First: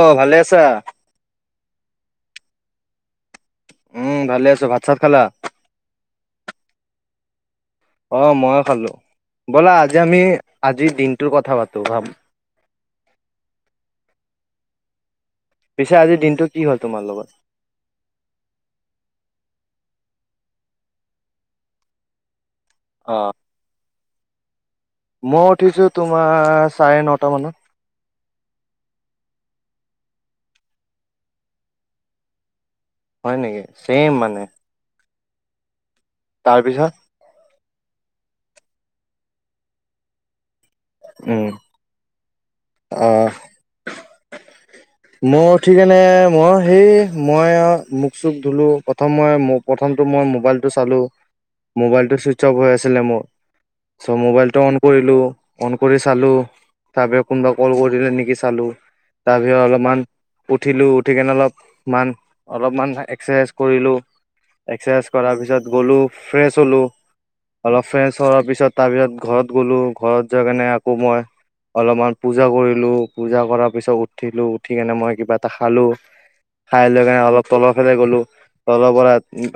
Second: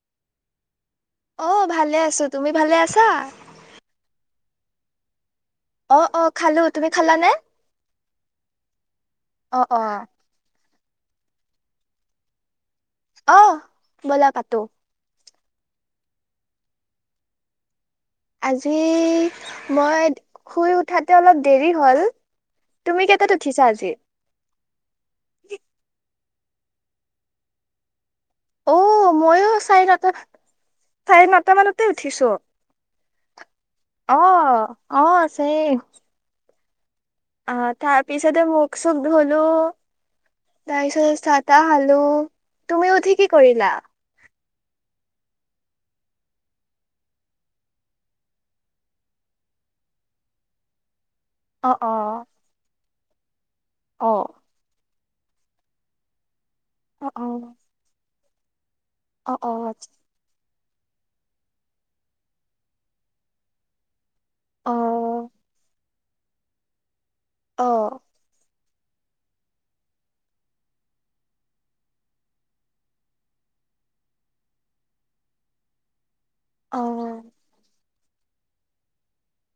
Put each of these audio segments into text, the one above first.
অ', ভালে আছা? অ' ভালে আছোঁ। তুমি ভালে আছা? উম, ভালে আছোঁ। ভাত চাত খালা? অ', অ' খালোঁ। তুমি খালানে? অ' মইও খালোঁ। অ ব'লা অ আজি আমি আজিৰ দিনটোৰ কথা পাতোঁ, ভাম অ' ব'লা পাতোঁ। পিছে আজিৰ দিনটোত কি হ'ল তোমাৰ লগত? আজি মই শুই উঠাতে অলপ দেৰি হ'ল। তুমি অ কেইটাত উঠিছা আজি? মই উঠিছো তোমাৰ চাৰে নটা মানত। অ' মইও চাৰে নটা, চাৰে নটা মানতে উঠিছো। হয় নেকি, ছেইম অ মানে। অ', ছেইম। তাৰপিছত? আ, তাৰ পিছতে মুখ চুখ ধোলো। তাৰপিছত চাহ উম তাহ খালোঁ। তুমি অ উঠি কি কৰিলা? মোও উঠি কেনে মইও সেই মই আৰু মোক চুখ ধোলো, প্ৰথম মই মুখ প্ৰথমতো মই মোবাইলটো চালোঁ। অ অ মোবাইলটো চুইচ অফ হৈ আছিলে মোৰ, অ ত' মোবাইলটো অন কৰিলোঁ, অন কৰি চালোঁ অ তাৰপিছত কোনোবা কল কৰিলে নেকি চালোঁ, অ অ অ তাৰপিছত অলপ উঠিলো উঠি কেনে অলপ মান অলপমান এক্সাৰচাইজ কৰিলোঁ। এক্সাৰচাইজ কৰাৰ অ পিছত গ'লোঁ, ফ্ৰেচ হ'লো, অ অলপ ফ্ৰেচ চৰাৰ পিছত তাৰ পিছত ঘৰত গ'লো ঘৰত যাই কেনে আকৌ মই অলপমান পূজা কৰিলো পূজা কৰাৰ পিছত উঠিলো উঠিকেনে মই কিবা এটা খালো খাই লৈ কেনে অলপ তলৰফালে গ'লো তলৰ পৰা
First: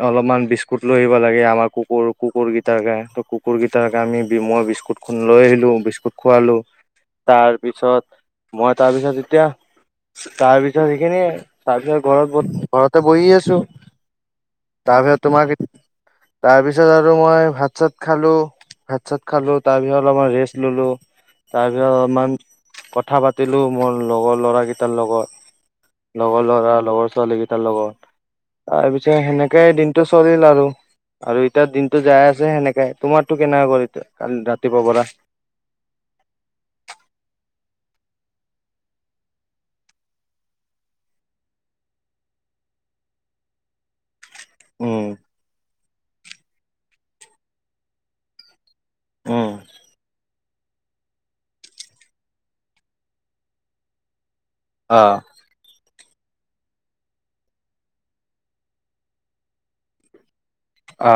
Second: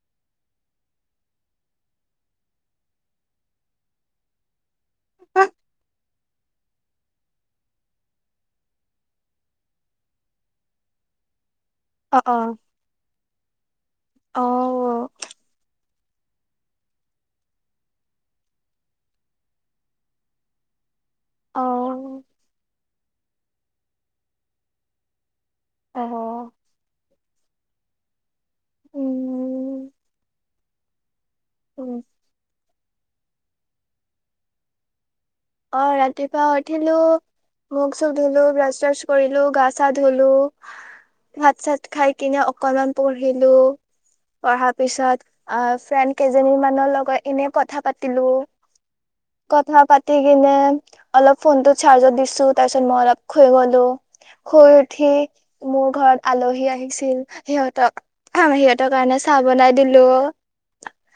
অলপমান বিস্কুট লৈ আহিব লাগে আমাৰ কুকুৰ কুকুৰ কেইটাৰ কাৰণে। কুুৰকেইটাৰ কাৰণে বিময় বিস্কুট লৈ আহিলোঁ বিস্কুট খোৱালোঁ তাৰপিছত মই তাৰপিছত এতিয়া তাৰ পিছত সেইখিনিয়ে তাৰপিছত অ ঘৰত ব অ ঘৰতে বহি আছো অ', তাৰপিছত তোমাক তাৰপিছত আৰু মই ভাত চাত খালো ভাত চাত খালো তাৰপিছত অলপমমান ৰেষ্ট ললোঁ তাৰপিছত অ', অলপমান কথা পাতিলো মোৰ লগৰ লৰাকেইটাৰ লগত লগৰ অ', ল'ৰা লগৰ ছোৱালীকেইটাৰ লগত তাৰপিছত সেনেকাই উম, দিনটো চলিল আৰু আৰু এতিয়া উম, দিনটো যাই আছে সেনেকাই তোমাৰতো কেনেকা কৰি কালি ৰাতিপুৱাৰ পৰা অ ৰাতিপুৱা উঠিলো মুখ-চুখ ধোলো ব্ৰাছ চ্ৰাছ কৰিলো গা-চা ধোলো ভাত-চাত খাই কিনে অকনমান পঢ়িলো পঢ়াৰ উম পিছত ফ্ৰেন্ড কেইজনী মানৰ লগত এনে কথা পাতিলো উম কথা পাত কিনে অলপ ফোন টো চাৰ্জত দিছো তাৰ পিছত মই অলপ শুই গলো শু অ উঠি মোৰ ঘৰত আলহী আহিছিল সিহঁতক সিহঁতৰ কাৰণে চাহ বনাই দিলো আ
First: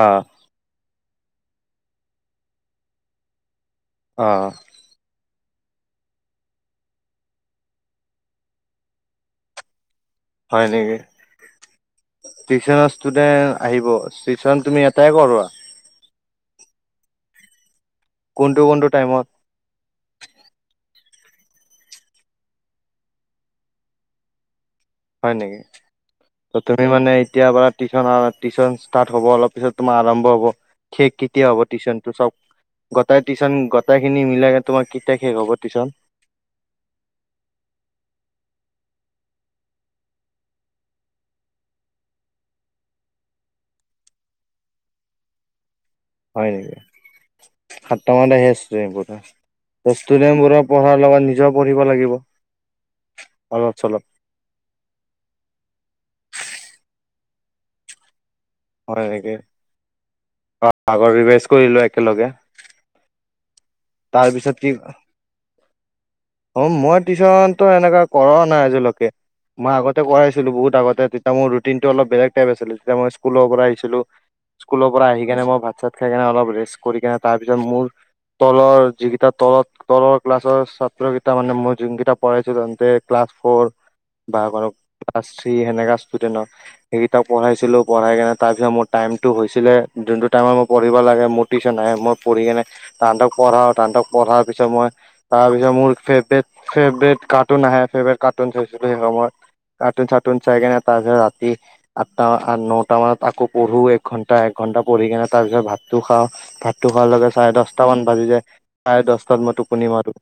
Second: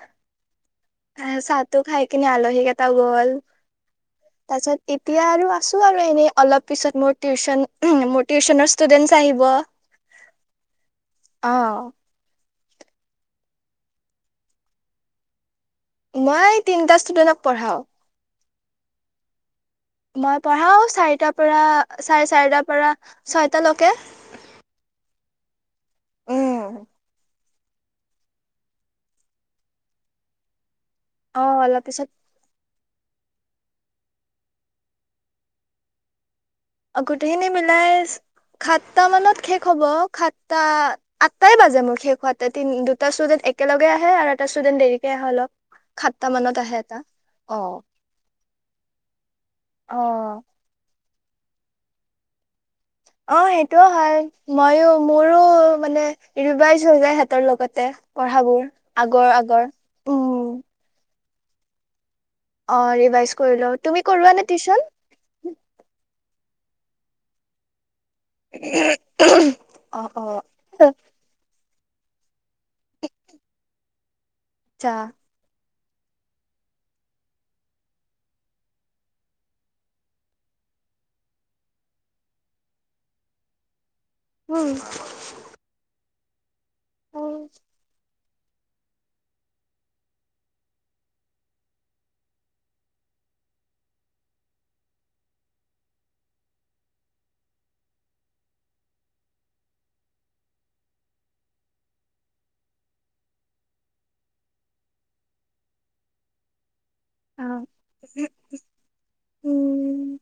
চাহটো খাই কিনে আলহী কেইটা গল অ তাৰ পিছত এতিয়া আৰু আছো আৰু এনেই অলপ পিছত মোৰ টিউচন মোৰ টিউচনৰ ষ্টুডেন্ট্ছ আহিব হয় নেকি! অ' টিউশচনৰ ষ্টুডেন্ট আহিব টিউশন তুমি এটাই কৰোৱা? মই তিনিটা ষ্টুডেন্টক পঢ়াও। কোনটো কোনটো টাইমত? মই পঢ়াও চাৰিটাৰ পৰা চাৰে চাৰিটাৰ পৰা ছয়টালৈকে হয় নেকি! ত উম তুমি মানে এতিয়াৰ পৰা টিউশনৰ টিউশন ষ্টাৰ্ট হব অলপিছত তোমাৰ আৰম্ভ হব। শেষ অ' কেতিয়া হ'ব অলপ পিছত টিউশচনটো চব? গটাই টিশচন গোটেই খিন মিলাই তোমাৰ কেতিয়া শেষ হব টিশচন? অ গোটেইখিনি মিলাই সাতটা মানত শেষ হব সাতটাত আটাই বাজে মোক শেষ হোৱাতে তিনি দুটা ষ্টুডেণ্ট একেলগে আহে আৰু এটা ষ্টুডেণ্ট দেৰিকে আহে অলপ সাতটা হয় মানত নেকি আহে এটা। অ' সাতটামান আহে ষ্টুডেণ্ট অ ষ্টুডেণ্ট বোৰক পঢ়াৰ লগত নিজেও পঢ়িব লাগিব অ অলপ সেইটোও চলপ হয়। ময়ো মোৰো মানে ৰিভাইজ হৈ যায় সিহঁতৰ লগতে পঢ়াবোৰ। হয় আগৰ নেকে আগৰ উম অ আগৰ ৰিভাইজ কৰিলো একেলগে। অ ৰিভাইজ কৰিলও। তাৰপিছত কি ক [inaudible] অ মই টিশনতো এনেকা কৰা নাই আজিলৈকে মই অ আগতে অ কৰাইছিলো বহুত আগতে তেতিয়া মোৰ ৰুটিন টো অলপ বেলেগ আছিলে তেতিয়া মই স্কুলৰ পৰা আহিছিলো স্কুলৰ আচ্ছা পৰা আহি কেনে মই ভাত চাত খাই কিনে অলপ ৰেষ্ট কৰি কিনে তাৰপিছত মোৰ তলৰ যিকেইটা তলত তলৰ ক্লাছৰ ছাত্ৰ কেইটা মানে মই যোনকেইটা পঢ়াইছিলো [unintelligible] ক্লাছ ফ'ৰ বা উম ক্লাছ থ্ৰী সেনেকা ষ্টুডেন্টৰ অ সেইকেইটাক পঢ়াইছিলো পঢ়াই কিনে তাৰ পিছত মোৰ টাইমতো হৈছিলে যোনটো টাইমত মই পঢ়িব লাগে মোৰ টিচন আহে মই পঢ়ি কেনে তাহাঁতক পঢ়াওঁ, তাহাঁতক পঢ়াৰ পিছত মই তাৰপিছত মোৰ ফেভৰেত ফেভৰেত কাৰ্টুন আহে ফেভৰেট কাৰ্টুন চাইছিলো সেই সময়ত। কাৰ্টুন-চাৰ্টুন চাইকেনে তাৰ পিছত ৰাতি আঠটা নটা মানত আকৌ পঢ়ো এক ঘন্টা একঘণ্টা পঢ়ি কিনে তাৰ পিছত ভাতটো খাওঁ। ভাতটো খোৱা লগে টামান ভাজি চাৰে দহটাত মই টোপনি মাৰো, উম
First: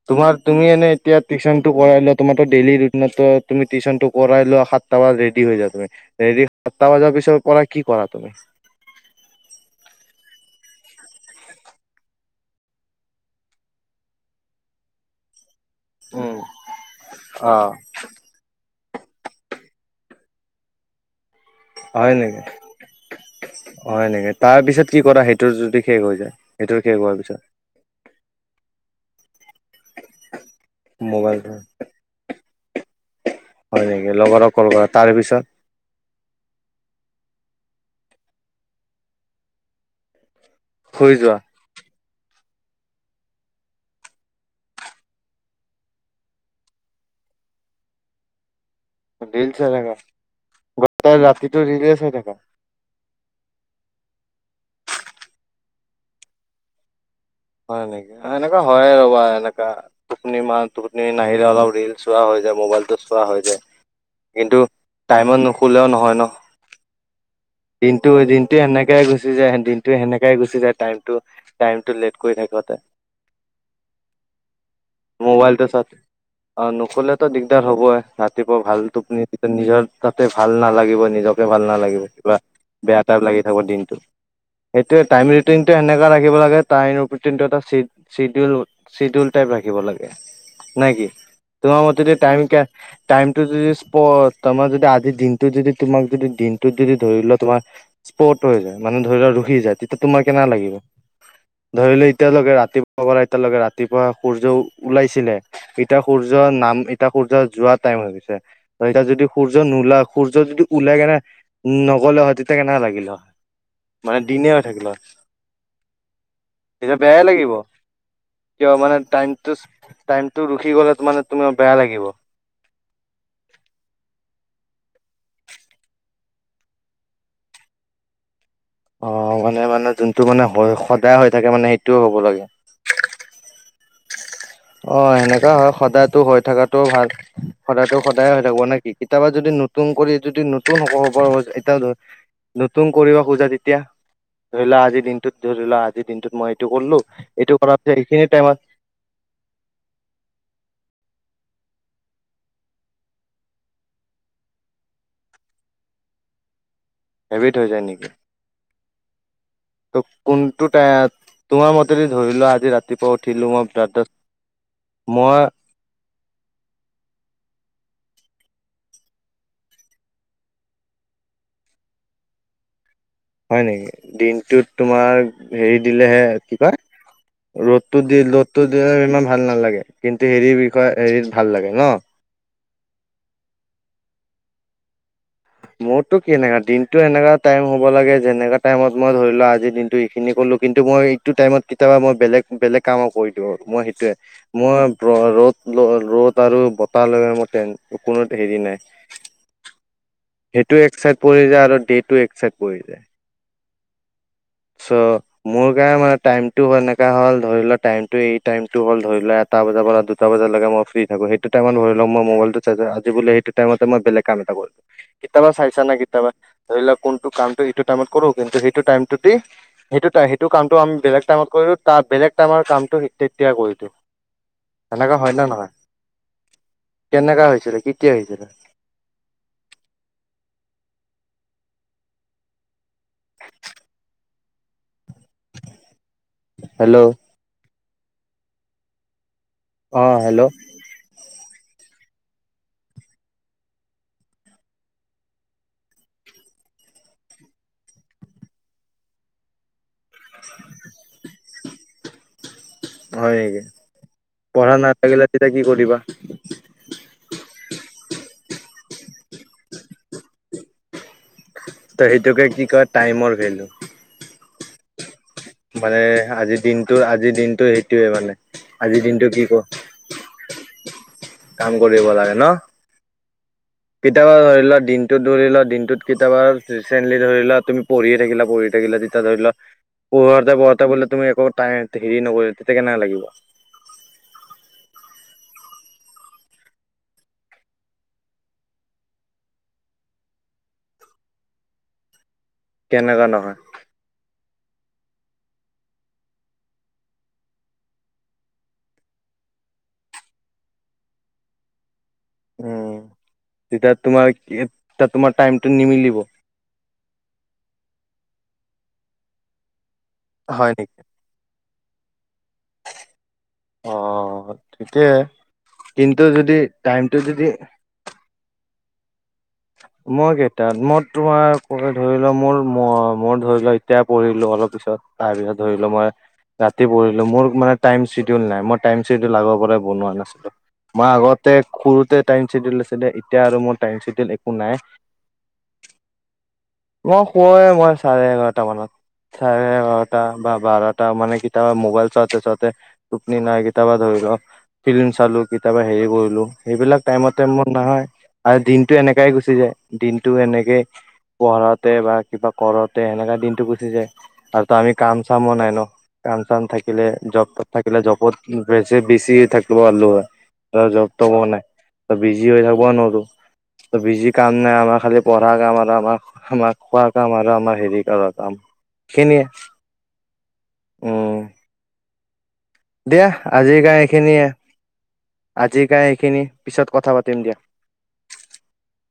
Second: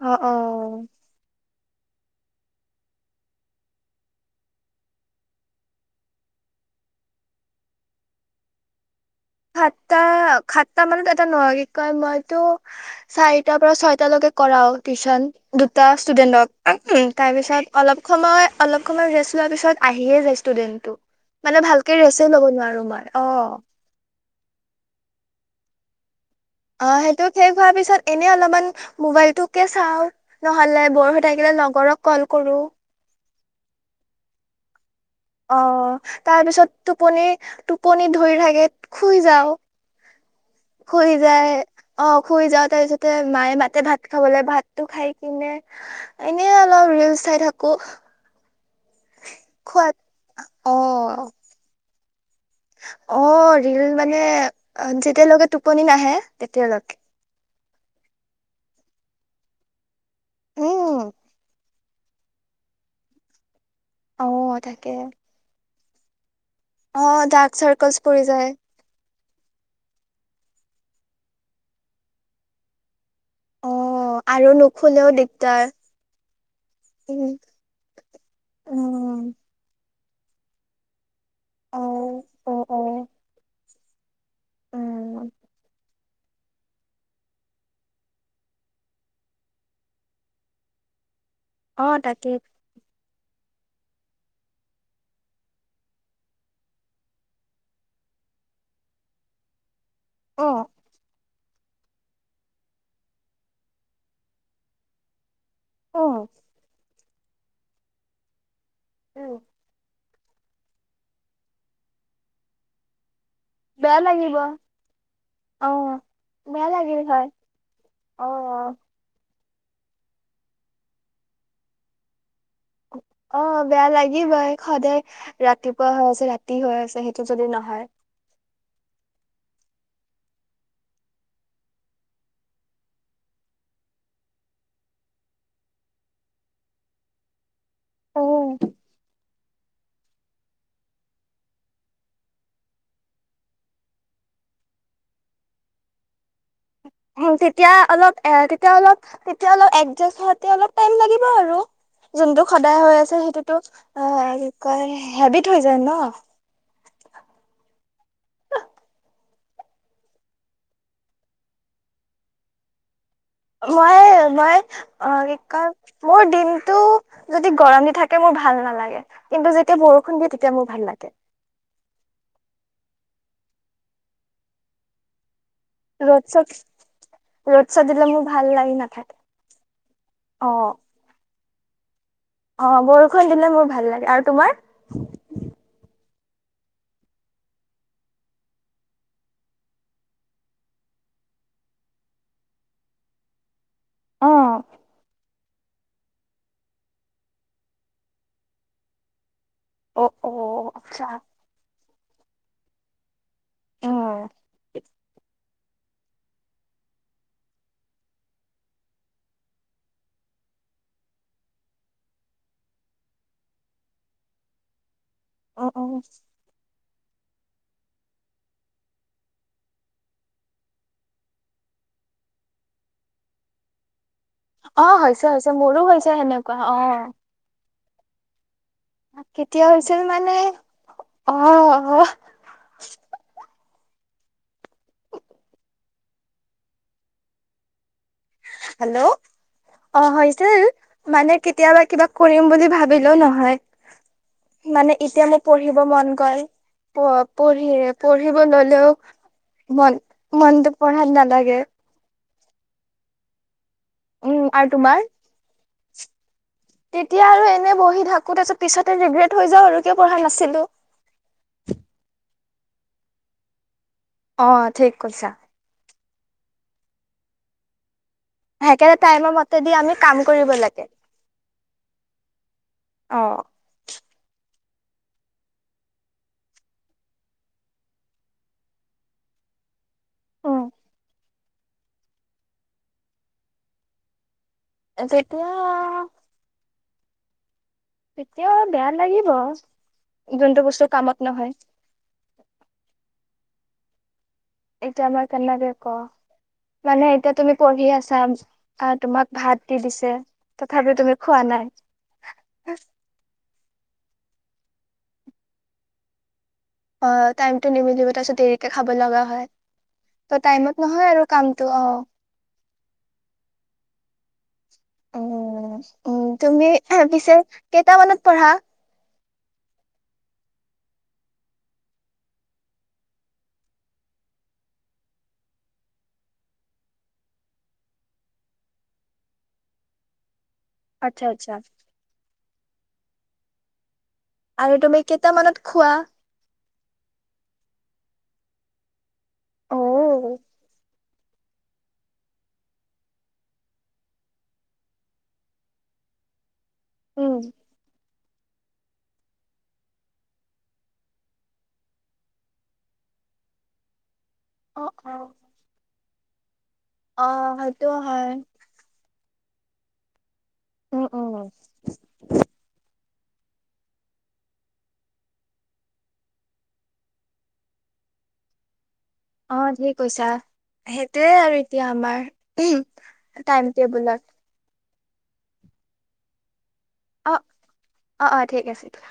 অ অ তোমাৰ তুমি এনেই এতিয়া টিউচনটো কৰাই লোৱা তোমাৰো ডেইলি ৰুটিনতটো তুমি টিউশনটো কৰাই লোৱা সাতটা বাত ৰেডি হৈ যা তুমি। [unintelligible] সাতটা বাজাৰ পিছৰ পৰা কি কৰা তুমি? সাতটা সাতটা মানত এটা নহয় কি কয় মইতো চাৰিটাৰ পৰা ছয়টালৈকে কৰাও টিউশচন। দুটা ষ্টুডেন্টক তাৰ পিছত অলপ সময় অলপ সময় ৰেষ্ট লোৱাৰ পিছত আহিয়ে যায় ষ্টুডেণ্টটো। মানে ভালকে হয় ৰেষ্টে নেকি ল'ব নোৱাৰো মই অ'। হয় নেকি, তাৰ পিছত কি কৰা সেইটো যদি শেষ হৈ যায়? সেইটোৰ শেষ অ', হোৱাৰ সেইটো পিছত শেষ হোৱাৰ পিছত এনে অলপমান মোবাইলটোকে চাও। নহলে ব'ৰ হৈ মোবাইল থাকিলে লগৰক ক'ল কৰো। হয় নেকি লগৰক ক'ল কৰা, তাৰে পিছত? অ', তাৰ পিছত টোপনি টোপনি ধৰি থাকে শুই যাও। শুই যায় অ', শুই যাও তাৰ পিছতে মায়ে মাতে ভাত খাবলৈ ভাতটো খাই কিনে এনে অলপ ৰিলচ চাই থাকো। ৰিল চাই থাকা খোৱাত অ গোটেই ৰাতিটো ৰীলে চাই থাকা? অ', ৰিল মানে যেতিয়ালৈকে টোপনি নাহে তেতিয়ালৈকে। হয় নেকি, এনেকা হয় ৰ'বা এনেকা টোপনি মা উম টোপনি নাহিলে অলপ ৰিল চোৱা হৈ যায় মোবাইলটো চোৱা হৈ যায়, অ কিন্তু তাকে টাইমত নুশলেও নহয় ন'? অ', ডাৰ্ক চাৰ্কলছ দিনটো পৰি যায়। [unintelligible] গুচি যায় দিনটো সেনেকাই গুচি যায় টাইম টাইম টো লেট কৰি থাকোঁতে। [inaudible] অ', আৰু নুসুলেও দিগদাৰ। অ', নুশুলে উম তো দিগদাৰ হ'বই ৰাতিপুৱা ভাল টোপনি উম নিজৰ তাতে ভাল নালাগিব নিজকে ভাল অ নালাগিব, কিবা অ অ বেয়া টাইপ লাগি থাকিব দিনটো। সেইটোয়ে উম টাইম ৰিটিন টো সেনেকুৱা ৰাখিব লাগে টাই ৰুটিনটো এটা চি-চিডিউল চিডিউল টাইপ ৰাখিব লাগে নে কি? তোমাৰ অ মতে তাকে টাইম কে টাইমটো যদি স্পট তাৰমানে যদি আজিৰ দিনটো যদি তোমাক যদি দিনটোত যদি ধৰি লোৱা তোমাৰ স্পট হৈ যায় মানে ধৰি লোৱা ৰখি যায়, তেতিয়া তোমাৰ অ কেনেকা লাগিব? ধৰি ল' এতিয়ালৈকে ৰাতিপুৱা পৰা এতিয়ালৈকে ৰাতিপুৱা সূৰ্য ওলাইছিলে। এতিয়া অ সূৰ্যৰ নাম ইটা সূৰ্য যোৱা টাইম হৈ গৈছে। এতিয়া যদি উম সূৰ্য নোলা সূৰ্য যদি ওলাই কেনে নগ'লে হয় তেতিয়া কেনেকা লাগিলে হয়? বেয়া মানে লাগিব দিনে হৈ থাকিল হয় অ'। বেয়া তেতিয়া লাগিল বেয়াই হয় লাগিব, অ কিয় মানে টাইম টোচ টাইমটো ৰখি গ'লে মানে তোমাৰ বেয়া লাগিব অ বেয়া লাগিবই সদায় ৰাতিপুৱা হৈ আছে ৰাতি হৈ আছে সেইটো যদি নহয় অ মানে মানে যোনটো মানে হৈ সদায় হৈ থাকে মানে সেইটোৱে হ'ব লাগে অ সেনেকা হয় সদায় টো হৈ থকাটোও ভাল সদায়টো সদায় হৈ উম থাকিব নে কি কেতিয়াবা যদি নতু নতুন কৰি যদি নতুন হ'বৰ হ'ব এতিয়া নতুন কৰিব খোজা তেতিয়া ধৰি লোৱা আজিৰ দিনটোত ধৰি লোৱা আজিৰ দিনটোত মই এইটো কৰিলো এইটো তেতিয়া কৰা যে অলপ এ এইখিনি টাইমত তেতিয়া অলপ তেতিয়া হ'লে এডজাষ্ট হওঁতে অলপ টাইম লাগিব আৰু যোনটো সদায় হৈ আছে সেইটোতো অ কি কয় হেবিত হৈ যায় ন হেভিট হৈ যায় নেকি ত কোনটো টাই তোমাৰ মতে দি ধৰিলোৱা আজি ৰাতি ৰাতিপুৱা উঠিলো মই মই অ মই সেইকাৰ মোৰ দিনটো যদি গৰম দি থাকে মোৰ ভাল নালাগে কিন্তু যেতিয়া বৰষুণ দিয়ে তেতিয়া মোৰ ভাল লাগে হয় নেকি দিনটোত তোমাৰ হেৰি ৰ'দ দিলেহে চদ কি ৰ'দ কয় চদ ৰ'দটো দিলে দি মোৰ ভাল ৰ'দটো লাগি দিলে নাথাকে ইমান ভাল নালাগে কিন্তু অ হেৰিৰ বিষয়ে হেৰিত ভাল লাগে ন অ বৰষুণ দিলে মোৰ ভাল লাগে আৰু তোমাৰ মোৰতো কেনেকা দিনটো এনেকা টাইম হ'ব লাগে যেনেকা টাইমত মই ধৰি লোৱা আজি দিনটো এইখিনি কৰিলো কিন্তু মই সেইটো টাইমত কেতিয়াবা মই বেলেগ বেলেগ কামো কৰি দিওঁ মই অ সেইটোয়ে মই ৰ ৰ'দ ৰ ৰ'দ আৰু বতাহ লগে মই তেন কোনো হেৰি নাই অ অ সেইটো আচ্ছা একচাইট পৰি যায় আৰু দে টো একচাইট পৰি যায়। অ চ' মোৰ কাৰণে মানে টাইমটো সেনেকা হ'ল ধৰি লোৱা টাইমটো এই টাইমটো হ'ল ধৰি লোৱা ই এটা বজাৰ পৰা দুটা বজালৈকে মই ফ্ৰী থাকো সেইটো টাইমত ধৰি মই মোবাইলটো চাৰ্জাৰ আজি বোলে সেইটো টাইমতে মই বেলেগ কাম এটা কৰিলোঁ। কেতিয়াবা উম চাইছা উম না কেতিয়াবা ধৰি লোৱা কোনটো কামটো এইটো টাইমত কৰো কিন্তু সেইটো টাইমটোত কৰি সেইটো টাই সেইটো কামটো আমি বেলেগ টাইমত কৰিলো তাৰ বেলেগ টাইমৰ কামটো তেতিয়া কৰিলোঁ। অ এনেকা হৈছে হয় না হৈছে নহয় মোৰো হৈছে সেনেকুৱা অ কেনেকা হৈছিলে কেতিয়া হৈছিলে? কেতিয়া হৈছিল মানে অ অ [inaudible] হেল্ল' হেল্ল' অ হৈছিল মানে কেতিয়াবা কিবা কৰিম বুলি ভাবিলেও নহয় মানে এতিয়া মোৰ পঢ়িব মন গ'ল প পঢ়ি পঢ়িব ললেও মন মনটো পঢ়াত নালাগে হয় উম আৰু পঢ়া তোমাৰ নাথাকিলে তেতিয়া কি কৰিবা? তেতিয়া আৰু এনে বহি থাকো তাৰপিছত পিছতে ৰিগ্ৰেট হৈ যাওঁ আৰু কিয় পঢ়া নাছিলোঁ। তে সেইটোকে কি কয় টাইমৰ ভেলু অ ঠিক কৈছা মানে আজিৰ দিনটো আজিৰ দিনটো সেইটোয়ে মানে সেইকাৰণে আজিৰ দিনটো টাইমৰ কি ক মতেদি আমি কাম কৰিব লাগে কাম কৰিব লাগে ন অ কেতিয়াবা ধৰি লোৱা দিনটোত ধৰি লোৱা দিনটোত কেতিয়াবা ৰিচেন্টলি ধৰি লোৱা তুমি- পঢ়ি থাকিলা পঢ়ি থাকিলা যেতিয়া ধৰি ল- পঢ়োতে উম পঢ়োতে বলে তুমি একো টাইম হেৰি নকৰি তেতিয়া কেনেকা লাগিব? এই তেতিয়া তেতিয়াও বেয়া লাগিব যোনটো বস্তু কামত নহয়।। কেনেকা নহয়। এতিয়া মই কেনেকে কম মানে এতিয়া তুমি পঢ়ি আছা। আহ তোমাক ভাত দি দিছে তথাপি তুমি খোৱা নাই। উমঁ তেতিয়া তোমাৰ তোমাৰ টাইমটো নিমিলিব। অঁ টাইমটো নিমিলিব তাৰপিছত দেৰিকে খাব লগা হয় ত হয় টাইমত নেকি নহয় আৰু। কামটো অঁ। অঁ ঠিকে উম, কিন্তু যদি টাইমটো যদি- কেইটা মানত পঢ়া? মই কেইটাত মই তোমাৰ ধৰি লোৱা মোৰ ম মই ধৰি লোৱা এতিয়া পঢ়িলো অলপ পিছত। তাৰ পিছত ধৰি লোৱা মই- ৰাতি পঢ়িলো মোৰ মানে টাইম চিডিউল নাই মই টাইম চিডিউল আগৰ পৰাই বনোৱা নাছিলো। মই আচ্ছা, আগতে আচ্ছা। সৰুতে টাইম চেডউল আছিল দে এতিয়া আৰু মোৰ টাইম চেডউল এক- আৰু তুমি কেইটামানত খোৱা? মই শুৱৱে মই চাৰে এঘাৰটা মানত চাৰে এঘাৰটা অ', বা বাৰটা। তামানে কেতিয়াবা মোবাইল চাওঁতে চাওঁতে টোপনি নাই কেতিয়াবা ধৰি লও- ফিল্ম চালো কেতিয়াবা হেৰি কৰিলো সেইবিলাক উম। টাইমতে ম নহয় আৰু দিনটো এনেকে - সনেকাই গুচি যায় দিনটো এনেকেই পঢ়োতে বা কিবা কৰোঁতে সেনেকা দিনটো গুচি যায়। আৰু তো অ', আমি কাম অ', চামো নাই ন কাম চাম থাকিলে অ', জবত সেইটো থাকিলে হয়। জবত। বে -বেছি থাকিব পাৰলো হয় উম, উম, জব-টবো নাই ত বিজি হৈ থাকিব নোৰো। বিজি কাম নাই আমাৰ খালি পঢ়া কাম আৰু আমাৰ- আমাৰ খোৱা কাম আৰু আমাৰ হেৰি কৰা কাম। এইখিনিয়ে অঁ ঠিক কৈছা সেইটোয়ে উম আৰু এতিয়া আমাৰ। দিয়া টাইম আজিৰ কাৰ টেবুলত এইখিনিয়ে আজিৰ কাৰ এইখিনি পিছত কথা পাতিম দিয়া। অঁ অঁ ঠিক আছে দিয়া।